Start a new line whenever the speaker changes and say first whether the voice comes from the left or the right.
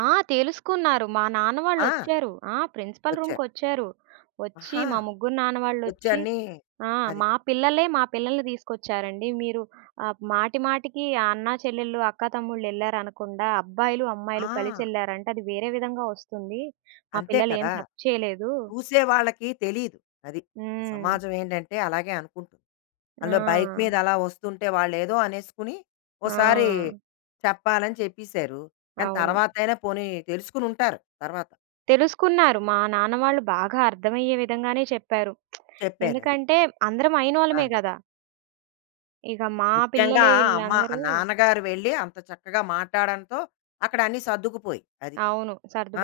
right: ఆ! తెలుసుకున్నారు. మా నాన్న
left: ఆ!
right: వాళ్ళొచ్చారు. ఆ! ప్రిన్సిపల్
left: వచ్చారు.
right: రూమ్‌కొచ్చారు. ఒచ్చి,
left: ఆహా!
right: మా ముగ్గురు నాన్న వాళ్ళొచ్చి,
left: వచ్చన్నీ
right: ఆహ్,
left: అది.
right: "మా పిల్లలే, మా పిల్లల్ని తీసుకొచ్చారండి. మీరు ఆహ్ మాటి మాటికి, అన్నా చెల్లెల్లు, అక్కా తమ్ముళ్ళు, ఎళ్లారనకుండా, అబ్బాయిలు, అమ్మాయిలు
left: ఆ!
right: కలిసెళ్లారంటే, అది వేరే విధంగా ఒస్తుంది. మా
left: అంతే
right: పిల్లలేం
left: కదా!
right: తప్పు చేయలేదూ"
left: చూసేవాళ్ళకి తెలీదు. అది.
right: హ్మ్.
left: సమాజం ఏంటంటే, అలాగే అనుకుంటుంది. అందులో బైకు
right: ఆ!
left: మీద అలా ఒస్తుంటే, వాళ్ళేదో అనేసుకుని ఒసారి
right: ఆ!
left: చెప్పాలని చెప్పిసారు. కానీ,
right: అవును.
left: తరవాతయినా పోనీ తెలుసుకొనుంటారు తర్వాత.
right: తెలుసుకున్నారు. మా నాన్న వాళ్ళు బాగా అర్థమయ్యే విధంగానే చెప్పారు.
left: చెప్పారది.
right: ఎందుకంటే, అందరం అయినోళ్ళమే
left: ఆ!
right: గదా! ఇక మా
left: ముఖ్యంగా
right: పిల్లలే
left: అమ్మ
right: ఈళ్ళందరూ
left: నాన్నగారు వెళ్ళి, అంత చక్కగా మాట్టాడంతో, అక్కడ అన్నీ సర్దుకుపోయి. అది.
right: అవును.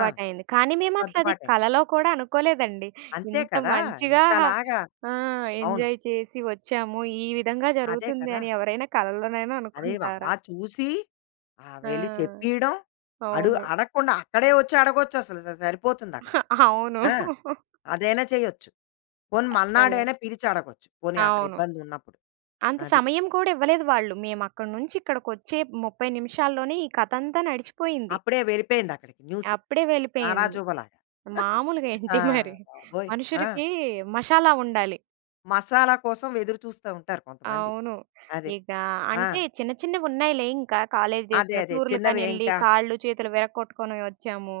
left: ఆ!
right: కానీ మేమట్లది
left: సద్దుపాటయింది.
right: కలలో కూడా అనుకోలేదండి.
left: అంతే
right: ఇంత
left: కదా!
right: మంచిగా
left: ఇంతలాగా
right: ఆ!
left: అవును.
right: ఎంజాయ్ చేసి వచ్చాము, ఈ విధంగా
left: అదే కదా!
right: జరుగుతుందని, ఎవరైనా కలలోనైనా
left: అదే వ
right: అనుకుంటారా?
left: అలా చూసి, ఆహ్,
right: ఆ!
left: వెళ్ళి చెప్పియడం, అడు
right: అవును.
left: అడగకుండా, అక్కడే ఒచ్చడగొచ్చసలు స స సరిపోతుందక్కడ.
right: అవును.
left: ఆ! అదైనా చెయ్యొచ్చు. పోనీ
right: అస్సల!
left: మర్నాడయినా పిలిచడగొచ్చు. పోనీ
right: అవును.
left: అక్కడిబ్బందున్నప్పుడు.
right: అంత
left: అది.
right: సమయం కూడా ఇవ్వలేదు వాళ్ళు. మేమక్కడి నుంచి ఇక్కడికొచ్చే 30 నిమిషాల్లోనే, ఈ కథంతా నడిచిపోయింది.
left: అప్పుడే వెళ్ళిపోయిందక్కడికి, న్యూసు.
right: అప్పుడే వెళ్ళిపోయింది.
left: తారాజువ్వలాగా.
right: మాములుగేంటి
left: ఆహ్,
right: మరి!
left: బాబోయ్! ఆ!
right: మనుషులకి మషాలా ఉండాలి!
left: మసాలా కోసం ఎదురు చూస్తా ఉంటారు కొంతమంది.
right: అవును.
left: అదే.
right: ఇక
left: ఆ!
right: అంటే చిన్న చిన్నవున్నాయిలే ఇంక కాలేజ్
left: అదే.
right: డేస్‌లో
left: అదే. చిన్నవే
right: టూరులకనెళ్ళి,
left: ఇంకా.
right: కాళ్ళు చేతులు విరకొట్టుకొని వచ్చాము.